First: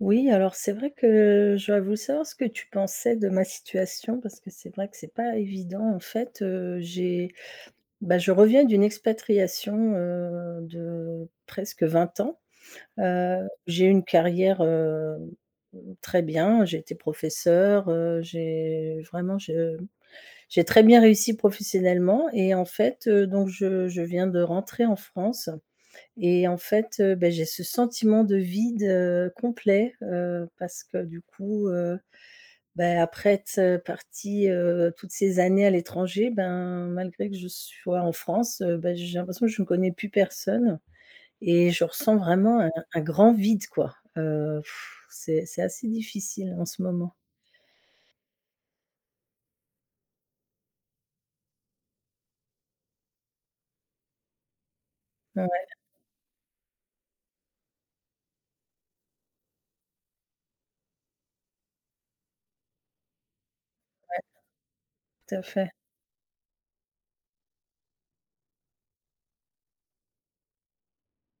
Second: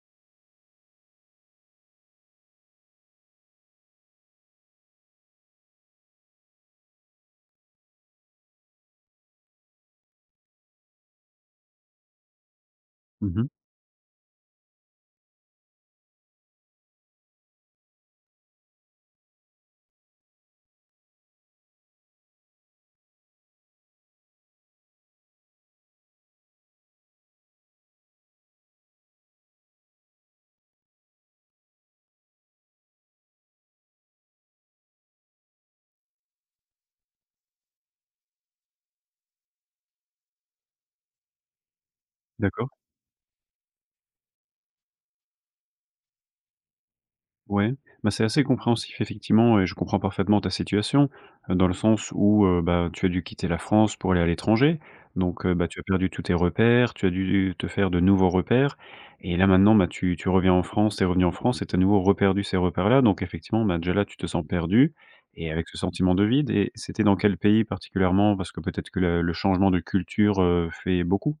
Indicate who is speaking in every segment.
Speaker 1: Oui, alors c'est vrai que j'aurais voulu savoir ce que tu pensais de ma situation parce que c'est vrai que c'est pas évident. En fait, heu, j'ai bah, je reviens d'une expatriation, heu, de presque 20 ans.
Speaker 2: Mmh
Speaker 1: Heu,
Speaker 2: mh.
Speaker 1: j'ai eu une carrière, hem, heu, très bien, j'étais professeure, heu, j'ai vraiment je mmh, j'ai très bien réussi professionnellement et en fait, heu, donc je je viens de rentrer en France et en fait, heu, beh j'ai ce sentiment de vide, heu, complet, heu, parce que du coup, heu, beh après être, heu, partie, heu, toutes ces années à l'étranger ben, malgré que je sois en France, heu, bah, j'ai l'impression que je connais plus personne et je ressens vraiment
Speaker 2: D'accord.
Speaker 1: un un grand vide, quoi. Heu, c'est c'est assez difficile en ce moment.
Speaker 2: Ouais, bah, c'est assez compréhensif effectivement et je comprends parfaitement ta situation dans le sens où heu, bah tu as dû quitter la France pour aller à l'étranger donc heu, bah
Speaker 1: Mouais.
Speaker 2: tu as perdu tous tes repères, tu as dû u te faire de nouveaux repères et là maintenant ben tu tu reviens en France, tu es revenue en France et tu as à nouveau reperdu ces repères là. Donc effectivement, ben, déjà là, tu
Speaker 1: Ouais.
Speaker 2: te sens perdue
Speaker 1: Tout à
Speaker 2: et avec
Speaker 1: fait.
Speaker 2: ce sentiment de vide et c'était dans quel pays particulièrement? Parce que peut-être que le le changement de culture, heu, fait beaucoup?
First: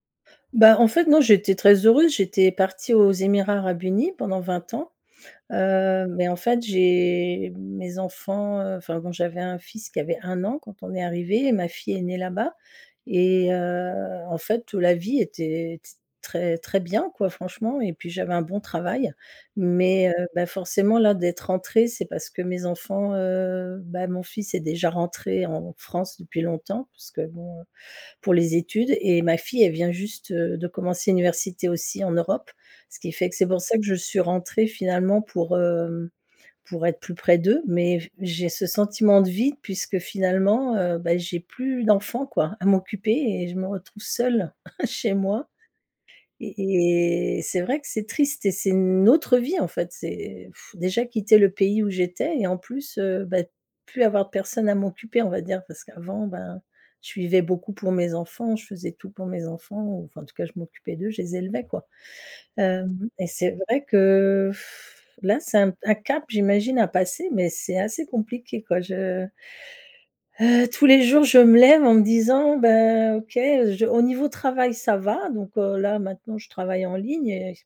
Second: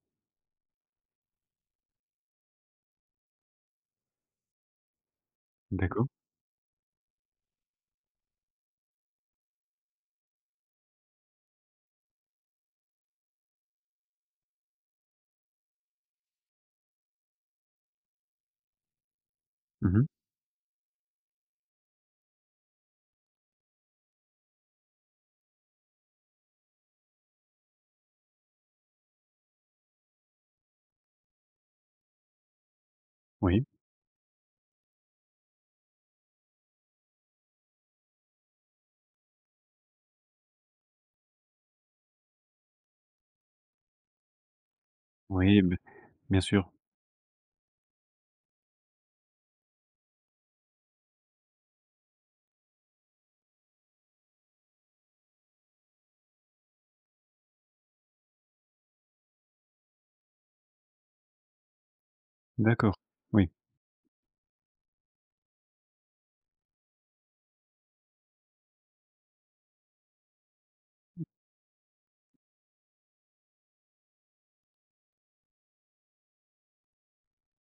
Speaker 1: Bah, en fait non, j'étais très heureuse, j'étais partie aux Émirats Arabes Unis pendant 20 ans. Heu,
Speaker 2: D'accord.
Speaker 1: beh, en fait, j'ai mes enfants, heu enfin bon, j'avais un fils qui avait 1 an quand on est arrivés et ma fille est née là-bas et heu, en fait, heu, la vie était t très, très bien, quoi, franchement et puis, j'avais un bon travail.
Speaker 2: Mmh mh.
Speaker 1: Mais heu, bah, forcément là, d'être rentrée, c'est parce que mes enfants, heu bah, mon fils est déjà rentré en France depuis longtemps parce que bon, heu, pour les études et ma fille, elle vient juste, heu, de commencer l'université aussi en Europe. Ce qui fait que c'est pour
Speaker 2: Oui.
Speaker 1: ça que je suis rentrée finalement pour, hem, pour être plus près d'eux. Mais, j j'ai ce sentiment de vide, puisque finalement, heu, beh, j'ai plus d'enfant quoi, à m'occuper et je me retrouve seule, chez moi
Speaker 2: Oui beh, bien sûr.
Speaker 1: et et c'est vrai que c'est triste et c'est une autre vie en fait. C'est déjà quitter le pays où j'étais et en plus, heu, beh, plus avoir de personne à m'occuper, on va dire. Parce qu'avant ben, je vivais beaucoup pour mes enfants, je faisais tout pour mes enfants ou enfin en tout cas, je m'occupais d'eux, je les élevais, quoi.
Speaker 2: D'accord,
Speaker 1: Hem et
Speaker 2: oui.
Speaker 1: c'est vrai que là c'est un p un cap j'imagine à passer, mais c'est assez compliqué quoi, je Heu, tous les jours,
Speaker 2: [unintelligible]
Speaker 1: je me lève en me disant: «Bah OK, heu, je» au niveau travail ça va, donc heu, là maintenant je travaille en ligne et c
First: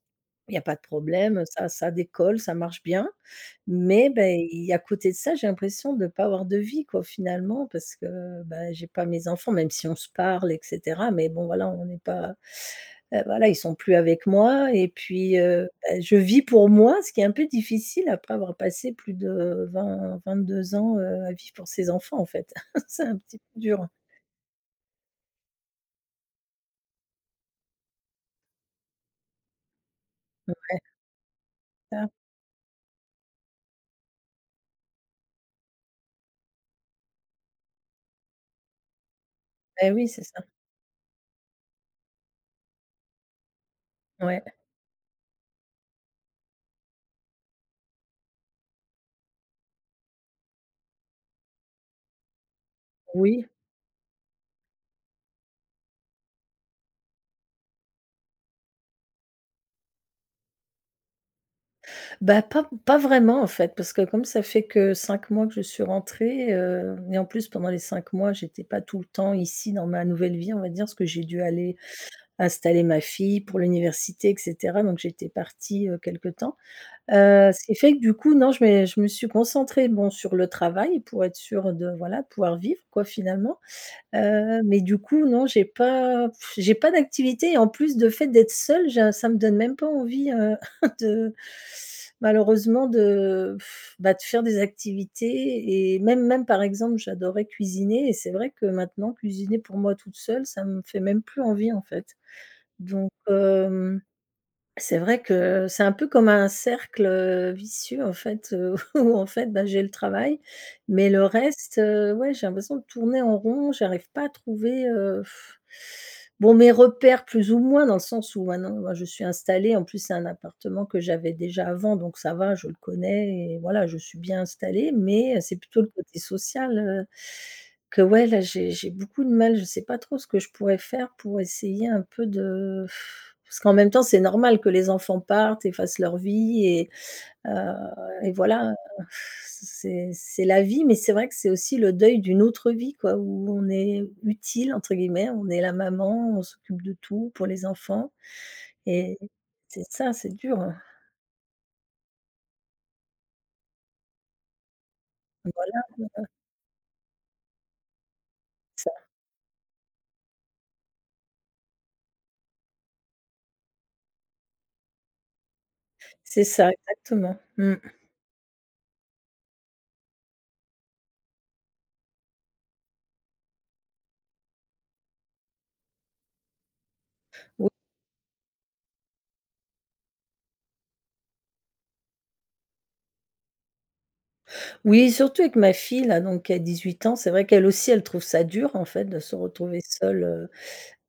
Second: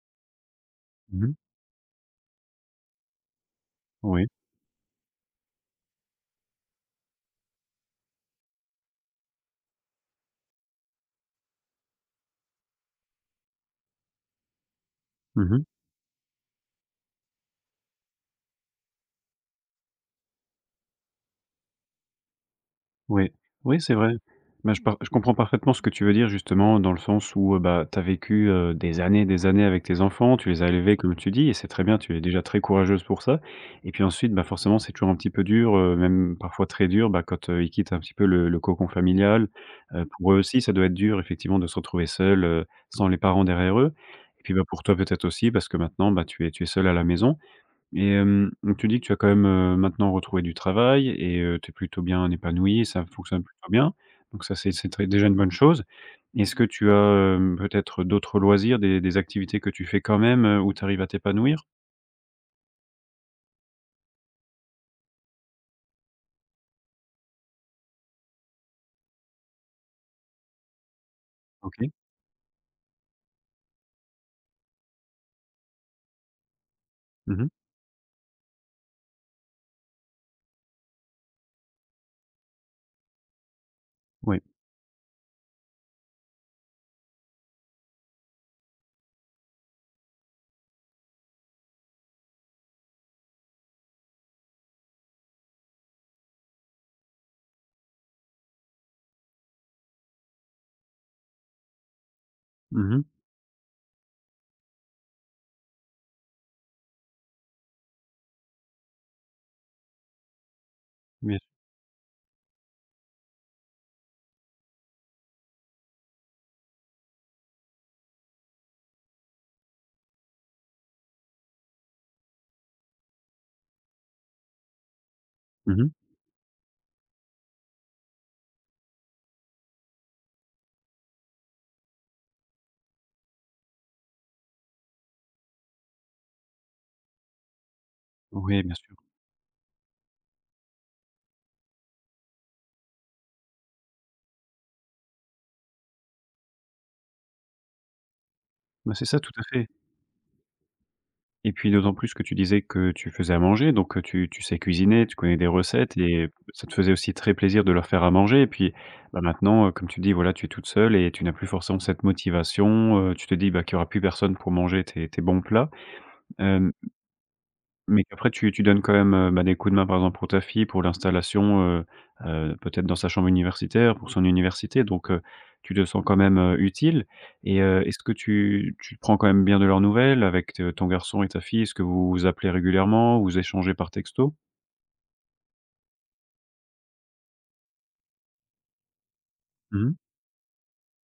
Speaker 1: il y a pas de
Speaker 2: Mmh mh.
Speaker 1: problème, heu, ça ça décolle, ça marche bien. Mais
Speaker 2: Oui.
Speaker 1: beh, il y a à côté de ça, j'ai l'impression de pas avoir de vie quoi, finalement, parce que, bah j'ai pas mes enfants, même si on se parle et cetera. Mais bon voilà, on n'est pas, heu, voilà, ils sont plus avec moi et puis,
Speaker 2: Mmh mh.
Speaker 1: heu, bah, je vis pour moi, ce qui est un peu difficile après avoir passé plus de 20-22 ans, heu, à vivre pour ses enfants, en fait. C'est un
Speaker 2: Ouais,
Speaker 1: petit peu
Speaker 2: oui,
Speaker 1: dur.
Speaker 2: c'est vrai. Mais je pars je comprends parfaitement ce que tu veux dire, justement dans le sens où, heu, bah, tu as vécu, heu, des années, des années avec tes enfants, tu les as
Speaker 1: Ouais.
Speaker 2: élevés comme tu dis et c'est très bien.
Speaker 1: Ah.
Speaker 2: Tu es déjà très courageuse pour ça et puis ensuite, bah, forcément c'est toujours un petit peu dur, heu, même parfois très dur, bah, quand, heu, ils quittent un petit peu le le cocon familial.
Speaker 1: Bah
Speaker 2: Heu,
Speaker 1: oui, c'est
Speaker 2: pour eux
Speaker 1: ça.
Speaker 2: aussi ça doit être dur effectivement de se retrouver seuls, heu, sans les parents derrière eux et
Speaker 1: Ouais.
Speaker 2: puis bah, pour toi, peut-être, aussi parce que maintenant, bah tu es tu es seule à la maison et hem, mmh, tu dis que tu as quand même, heu, maintenant retrouvé du travail et heu, tu es plutôt bien épanouie, ça fonctionne
Speaker 1: Oui.
Speaker 2: plutôt bien, donc ça c'est c'est très déjà une bonne chose. Est-ce que tu as, hem, peut-être, heu, d'autres loisirs des des activités que tu fais quand même, heu, où tu arrives à t'épanouir?
Speaker 1: Bah pas pas vraiment en fait, parce que comme ça fait que 5 mois que je suis rentrée, heu et en plus pendant les 5 mois, j'étais pas tout le temps ici dans ma nouvelle vie, on va dire. Parce que j'ai dû aller
Speaker 2: OK.
Speaker 1: installer ma fille pour l'université et cetera, donc j'étais partie, heu, quelque temps.
Speaker 2: Mmh mh.
Speaker 1: Heu, ce qui fait que du coup, non, je mé je me suis concentrée, bon sur le travail pour être sûre de voilà, pouvoir vivre, quoi, finalement.
Speaker 2: Ouais.
Speaker 1: Heu, mais du coup non, j'ai pas pff j'ai pas d'activité et en plus, de fait d'être seule, j'a ça me donne même pas envie, heu, de malheureusement de pff, bah de faire des activités et même même par exemple, j'adorais cuisiner et c'est vrai que maintenant cuisiner pour moi toute seule, ça me fait même plus envie, en fait.
Speaker 2: Mmh mh.
Speaker 1: Donc, hem, c'est vrai que, c'est un peu comme un cercle, heu, vicieux en fait, heu, où en fait bah, j'ai le travail. Mais le
Speaker 2: Bien s
Speaker 1: reste, heu, ouais, j'ai l'impression de tourner en rond, j'arrive pas à trouver, heu, bon, mes repères plus ou moins dans le sens où maintenant, moi je suis installée, en plus c'est un appartement que j'avais déjà avant donc ça va, je le connais et voilà, je suis bien installée. Mais, heu, c'est
Speaker 2: Mmh
Speaker 1: plutôt le
Speaker 2: mh
Speaker 1: côté social, heu, que ouais, là j'ai j'ai beaucoup de mal, je sais pas trop ce que je pourrais faire pour essayer un peu de parce qu'en même temps, c'est normal que les enfants partent et fassent leur vie et heu, et
Speaker 2: Oui,
Speaker 1: voilà.
Speaker 2: bien sûr.
Speaker 1: Heu, f c c'est c'est la vie, mais c'est vrai que c'est aussi le deuil d'une autre vie quoi, où on est «utile» entre guillemets. On est la maman, on s'occupe de tout pour les enfants
Speaker 2: Bah, c'est
Speaker 1: et
Speaker 2: ça tout à fait.
Speaker 1: c'est ça, c'est dur, hein.
Speaker 2: Et puis d'autant plus que tu disais que tu faisais à manger, donc tu tu sais cuisiner, tu connais des
Speaker 1: Et voilà
Speaker 2: recettes et
Speaker 1: [unintelligible]
Speaker 2: b ça te faisait aussi très plaisir de leur faire à manger et puis,
Speaker 1: Ça
Speaker 2: bah, maintenant, comme tu dis, voilà, tu es toute seule et tu n'as plus forcément cette motivation, heu, tu te dis, bah qu'il y aura plus personne pour manger tes tes bons plats.
Speaker 1: C'est
Speaker 2: Hem,
Speaker 1: ça,
Speaker 2: m
Speaker 1: exactement. Mmh.
Speaker 2: mais après tu tu donnes quand même, heu, bah des coups de main, par exemple, pour ta fille, pour l'installation, heu heu, peut-être dans sa chambre universitaire, pour son université donc heu, tu te sens quand même, heu, utile et
Speaker 1: Oui.
Speaker 2: heu, est-ce que tu tu prends quand même bien de leurs nouvelles avec t ton garçon et ta fille? Est-ce que vous vous appelez régulièrement? Vous échangez par texto?
Speaker 1: Oui, surtout avec ma fille là, donc qui a 18 ans, c'est vrai qu'elle aussi, elle trouve ça dur, en fait, de se
Speaker 2: Mmh
Speaker 1: retrouver
Speaker 2: mh.
Speaker 1: seule. Heu,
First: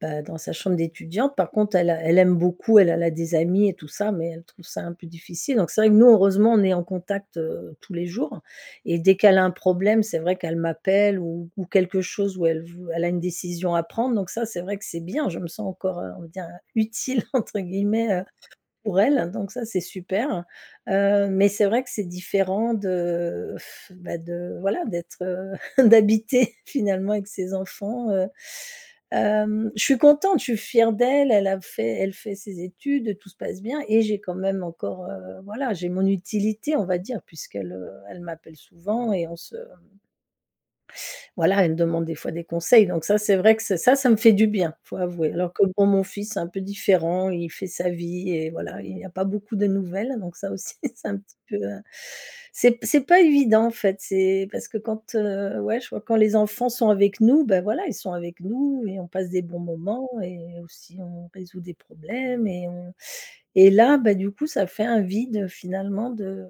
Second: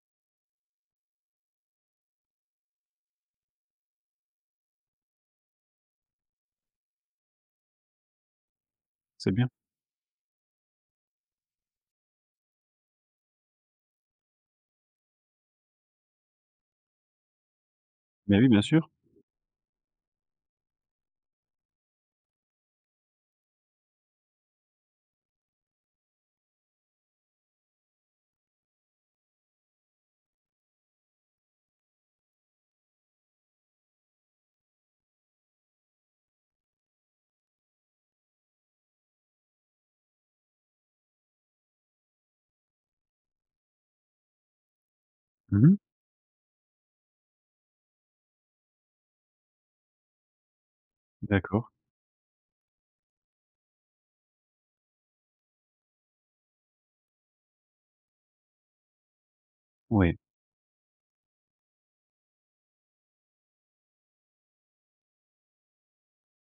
Speaker 1: bah, dans sa chambre d'étudiante. Par contre, elle a elle aime beaucoup elle elle a des amis et tout ça, mais elle trouve ça un peu difficile, donc c'est vrai que nous, heureusement, on est en contact, heu, tous les jours et dès
Speaker 2: C'est
Speaker 1: qu'elle a
Speaker 2: bien.
Speaker 1: un problème, c'est vrai qu'elle m'appelle ou ou quelque chose, où elle v elle a une décision à prendre, donc ça c'est vrai que c'est bien! Je me sens encore, heu, on va dire, heu, «utile» entre guillemets, heu,
Speaker 2: Bah oui, bien sûr!
Speaker 1: pour elle, donc ça c'est super. Heu, mais c'est vrai que c'est différent de bah de voilà d'être, heu, d'habiter finalement avec ses enfants. Heu, hem, je suis contente, je suis fière d'elle, elle a fait elle fait ses études, tout se passe bien et j'ai quand même encore, heu voilà, j'ai mon utilité, on va dire, puisqu'elle, heu, elle m'appelle souvent et on se, hem voilà, elle me demande des fois des conseils, donc ça c'est vrai que c'est ça, ça me fait du bien, faut avouer. Alors que
Speaker 2: Mmh mh.
Speaker 1: bon, mon fils, c'est un peu différent, il fait sa vie et voilà, il y a pas beaucoup de nouvelles, donc ça aussi c'est un petit peu,
Speaker 2: D'accord.
Speaker 1: heu c'est p c'est pas évident, en fait, c'est parce que quand, heu ouais, je vois quand les enfants sont avec nous, bah voilà, ils sont avec nous et on passe des bons moments
Speaker 2: Oui.
Speaker 1: et aussi on résout des problèmes et on et là, bah du coup, ça fait un vide finalement de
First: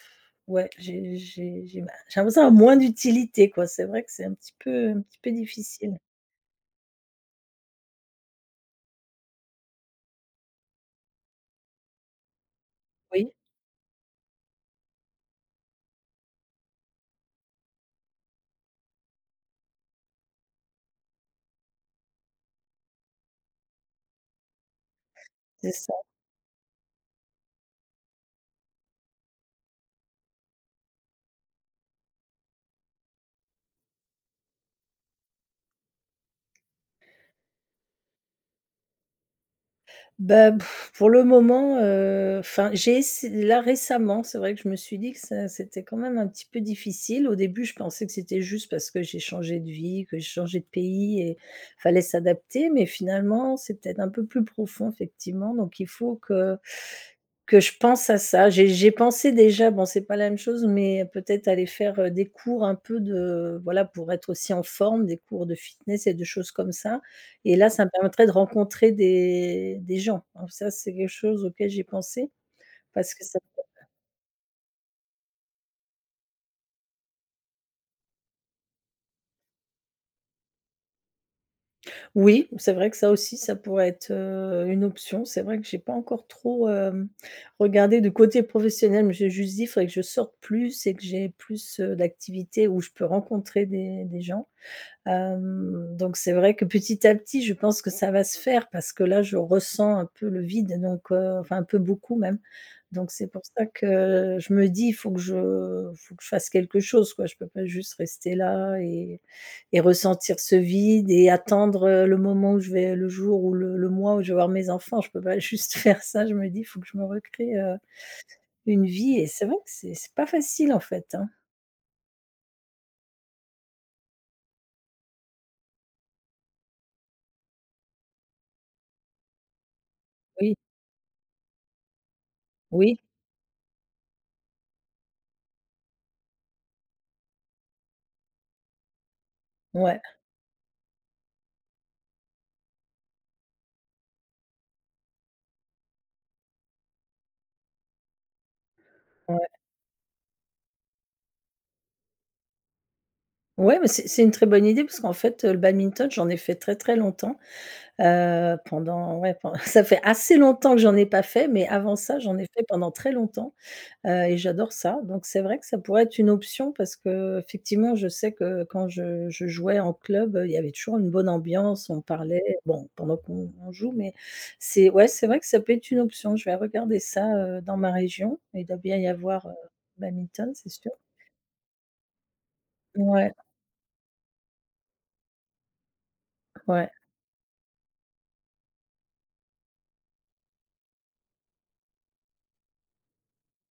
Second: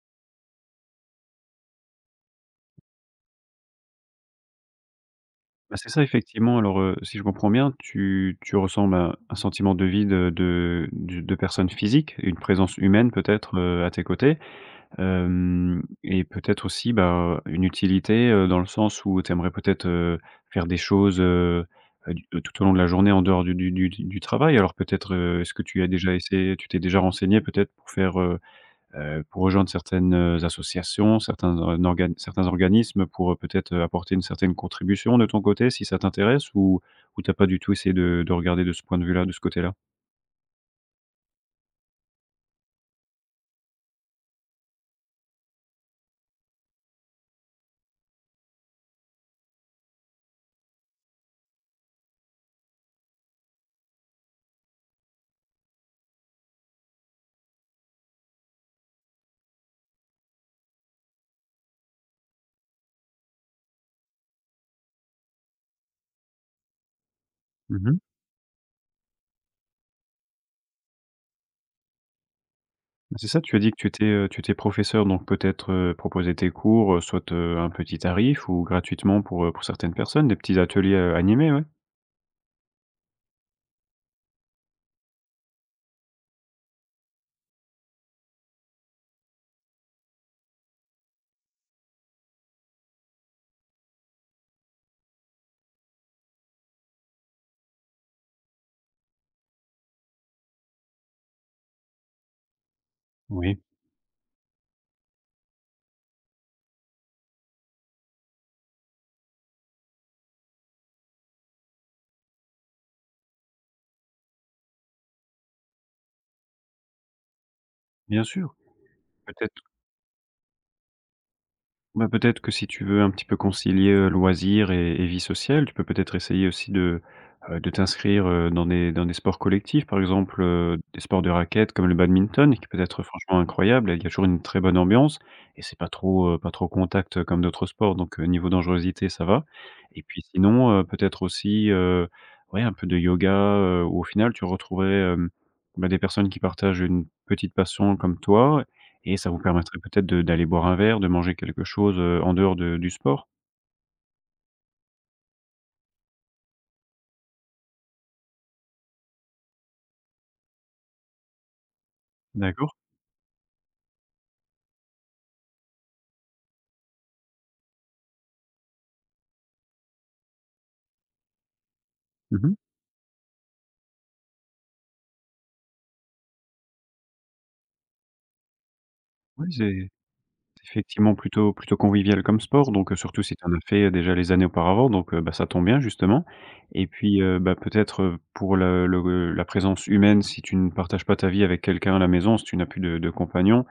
Speaker 1: ouais, j'ai j'ai j'ai bah, j'ai l'impression d'avoir moins d'utilité quoi, c'est vrai que c'est un petit peu un petit peu
Speaker 2: Bah, c'est
Speaker 1: difficile.
Speaker 2: ça effectivement. Alors, heu, si je comprends bien, tu tu ressens, ben, un sentiment de vide de du de de personnes physiques, une présence humaine
Speaker 1: Oui.
Speaker 2: peut-être, heu, à tes côtés? Hem et peut-être aussi, bah, une utilité, heu, dans le sens où tu aimerais peut-être, heu, faire des choses, heu, du de tout au long de la journée en dehors du du du du travail. Alors peut-être, est-ce que
Speaker 1: C'est
Speaker 2: tu as
Speaker 1: ça.
Speaker 2: déjà essayé tu t'es déjà renseignée peut-être pour faire, heu heu, pour rejoindre certaines, heu, associations, certains org organes certains organismes pour, heu, peut-être apporter une certaine contribution de ton côté, si ça t'intéresse? Ou ou tu as pas du tout essayé de de regarder de ce point de vue-là, de ce côté-là?
Speaker 1: Bah b pour le moment, heu enfin, j'ai essay là récemment, c'est vrai que je me suis dit que ça c'était quand même un petit peu difficile. Au début, je pensais que c'était juste, parce que j'ai changé de vie, que j'ai changé de pays et fallait s'adapter, mais finalement, c'est peut-être un peu plus profond effectivement, donc il faut que que je pense à ça. J'ai j'ai pensé, déjà, bon c'est pas la même chose, mais peut-être aller faire, heu, des cours un peu de voilà, pour être aussi en forme des cours de fitness et de choses comme ça et là,
Speaker 2: Mmh
Speaker 1: ça me
Speaker 2: mh.
Speaker 1: permettrait de rencontrer des des gens, hein, ça, c'est quelque chose, auquel j'ai pensé parce
Speaker 2: Bah
Speaker 1: que
Speaker 2: c'est
Speaker 1: ça
Speaker 2: ça,
Speaker 1: me
Speaker 2: tu as dit que tu
Speaker 1: convient.
Speaker 2: étais, heu, tu étais professeure donc peut-être, heu, proposer tes cours, heu, soit, heu, à un petit tarif ou gratuitement pour, heu, pour certaines personnes, des petits ateliers, heu, animés, ouais.
Speaker 1: Oui, c'est vrai que ça aussi, ça pourrait être, heu, une option. C'est vrai que j'ai pas encore trop, hem, regardé du côté professionnel, mais j'ai juste dit: «Faudrait que je sorte plus et que j'ai plus, heu, d'activités où je peux rencontrer des des gens». Hem, donc c'est vrai que petit à petit, je pense que ça va se faire, parce que là, je ressens un peu le vide donc heu enfin, un peu beaucoup même, donc c'est pour
Speaker 2: Oui.
Speaker 1: ça que je me dis «faut que je faut que je fasse quelque chose quoi, je peux pas juste rester là et et ressentir ce vide et attendre, heu, le moment où je vais le jour ou le le mois où je vais voir mes enfants. Je peux pas juste faire ça», je me dis: «Faut que je me recrée, heu,
Speaker 2: Bien sûr!
Speaker 1: une vie» et c'est vrai que
Speaker 2: Peut-être
Speaker 1: c'est c'est pas facile, en fait, hein.
Speaker 2: Ben, peut-être que si tu veux un petit peu concilier, heu, loisirs et et vie sociale, tu peux peut-être essayer aussi de heu, de t'inscrire, heu, dans des dans des sports collectifs. Par exemple,
Speaker 1: Oui.
Speaker 2: heu, des sports de raquette comme le badminton qui peut
Speaker 1: Oui.
Speaker 2: être franchement incroyable et qui a toujours une très bonne ambiance et c'est pas trop, heu, pas trop contact, heu, comme d'autres sports donc heu, niveau dangerosité ça va
Speaker 1: Ouais.
Speaker 2: et puis sinon, heu, peut-être aussi, heu, ouais un peu de yoga, heu, où au final tu retrouverais, hem, bah, des personnes qui partagent une petite passion comme toi et ça vous
Speaker 1: Ouais.
Speaker 2: permettrait peut-être de d'aller boire un verre, de manger quelque chose, heu, en dehors de du sport.
Speaker 1: Ouais, mais c'est c'est une très bonne idée parce qu'en fait, heu, le badminton, j'en ai fait très, très longtemps. Heu, pendant ouais, pend ça fait assez longtemps que j'en ai pas fait, mais avant ça, j'en ai fait
Speaker 2: D'accord.
Speaker 1: pendant très longtemps, heu et j'adore ça, donc c'est vrai que ça pourrait être une option, parce que effectivement, je sais que quand je je jouais en club, heu, il y avait toujours une bonne ambiance, on
Speaker 2: Mmh mh.
Speaker 1: parlait bon, pendant qu'on on joue mais c'est ouais, c'est vrai que ça peut être une option. Je vais regarder ça, heu, dans ma région, il doit bien y
Speaker 2: Oui
Speaker 1: avoir, heu,
Speaker 2: c'est
Speaker 1: du badminton, c'est
Speaker 2: c'est
Speaker 1: sûr.
Speaker 2: effectivement plutôt plutôt convivial comme sport donc heu, surtout
Speaker 1: Ouais.
Speaker 2: si tu en as fait, heu, déjà les années auparavant donc heu, bah ça tombe bien justement et
Speaker 1: Ouais.
Speaker 2: puis, heu, bah peut-être, heu, pour le le gue la présence humaine si tu ne partages pas ta vie avec quelqu'un à la maison, si tu n'as plus de de compagnon,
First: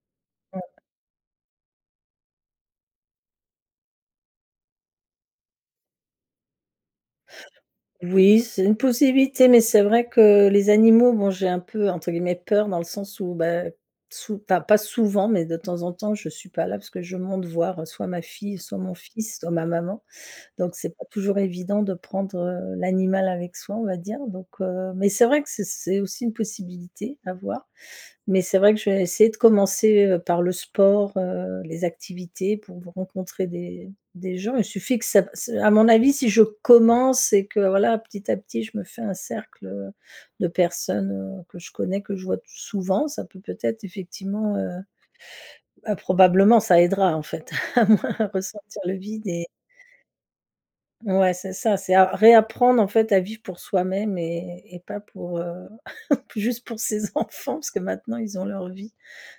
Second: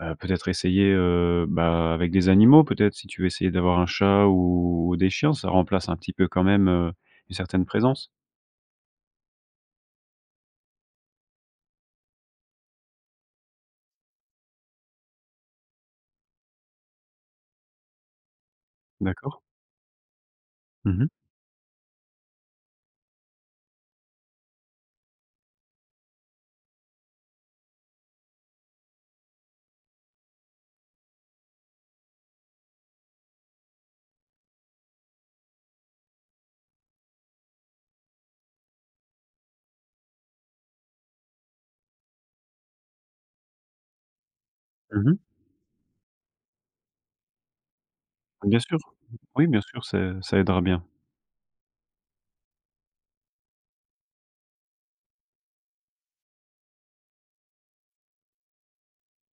Speaker 2: heu, peut-être
Speaker 1: Ouais.
Speaker 2: essayer, heu, bah avec des animaux peut-être. Si tu veux essayer d'avoir un chat ou ou des chiens, ça remplace un petit peu quand même, heu, une certaine présence.
Speaker 1: Oui, c'est une possibilité, mais c'est vrai que les animaux, bon j'ai un peu entre guillemets «peur» dans le sens où bah, sou enfin pas souvent, mais de temps en temps, je suis pas là parce que je monte voir, heu, soit ma fille, soit mon fils,
Speaker 2: D'accord.
Speaker 1: soit ma maman, donc c'est
Speaker 2: Mmh
Speaker 1: pas
Speaker 2: mh.
Speaker 1: toujours évident de prendre, heu, l'animal avec soi, on va dire, donc heu, mais c'est vrai que c'est c'est aussi une possibilité, à voir, mais c'est vrai que je vais essayer de commencer, heu, par le sport, heu, les activités pour v rencontrer des des gens. Il suffit que ça b ç à mon avis si je commence et que voilà, petit à petit, je me fais un cercle, heu, de personnes, heu, que je connais, que je vois t souvent, ça peut peut-être effectivement, heu
Speaker 2: Mmh mh.
Speaker 1: bah, probablement ça aidera en fait à moins
Speaker 2: Mmh bien sûr,
Speaker 1: ressentir le vide et
Speaker 2: oui bien sûr, c'est ça aidera bien.
Speaker 1: Ouais, c'est ça, c'est à réapprendre en fait à vivre pour soi-même et et pas pour, heu, p juste pour ses enfants parce que maintenant ils ont leur vie,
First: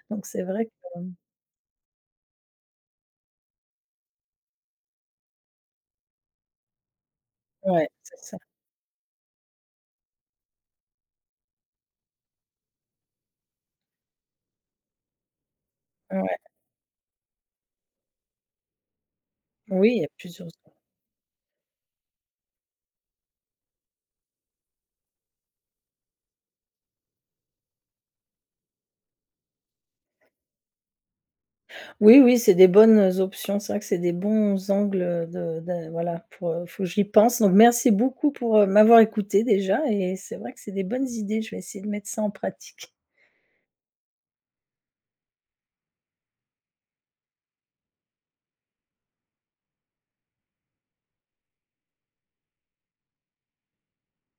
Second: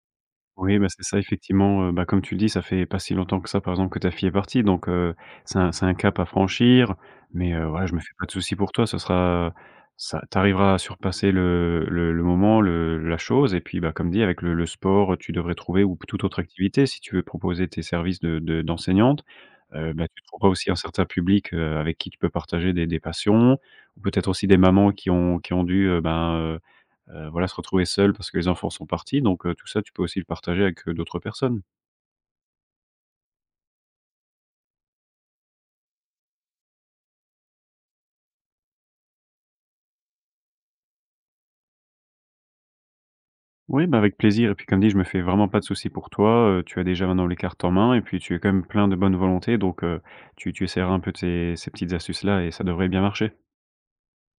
Speaker 1: donc c'est vrai
Speaker 2: Oui ben
Speaker 1: que
Speaker 2: c'est
Speaker 1: mmh
Speaker 2: ça, effectivement, heu, bah comme tu le dis, ça fait pas si longtemps que ça par exemple que ta fille est partie donc heu, c'est un c'est un cap à franchir mais heu, ouais
Speaker 1: Ouais,
Speaker 2: je me fais
Speaker 1: c'est
Speaker 2: pas de
Speaker 1: ça.
Speaker 2: souci pour toi, ça sera ça tu arriveras à surpasser le le le moment, le la chose et puis bah, comme dit avec le le sport, heu, tu devrais trouver ou p toute
Speaker 1: Ouais.
Speaker 2: autre activité si tu veux proposer tes services de de d'enseignante, heu,
Speaker 1: Oui, il y a
Speaker 2: ben tu
Speaker 1: plusieurs
Speaker 2: trouveras
Speaker 1: z
Speaker 2: aussi un certain public, heu, avec qui tu peux partager des des passions. Ou peut-être aussi des mamans qui ont qui ont dû, heu, ben, heu heu, voilà se retrouver seules parce que les enfants sont partis donc heu, tout ça tu peux aussi le partager avec, heu, d'autres personnes.
Speaker 1: Oui oui, c'est des bonnes, heu, options. C'est vrai que c'est des bons angles, heu, de da voilà pour, heu faut j'y pense donc merci beaucoup pour, heu, m'avoir écoutée déjà et c'est vrai que c'est des bonnes idées, je vais essayer de mettre ça en pratique.
Speaker 2: Oui, bah avec plaisir et puis comme dit je me fais vraiment pas de souci pour toi, heu, tu as déjà maintenant les cartes en main et puis, tu es quand même plein de bonne volonté donc heu, tu tu essaieras un peu de ces ces petites astuces là et ça devrait bien marcher.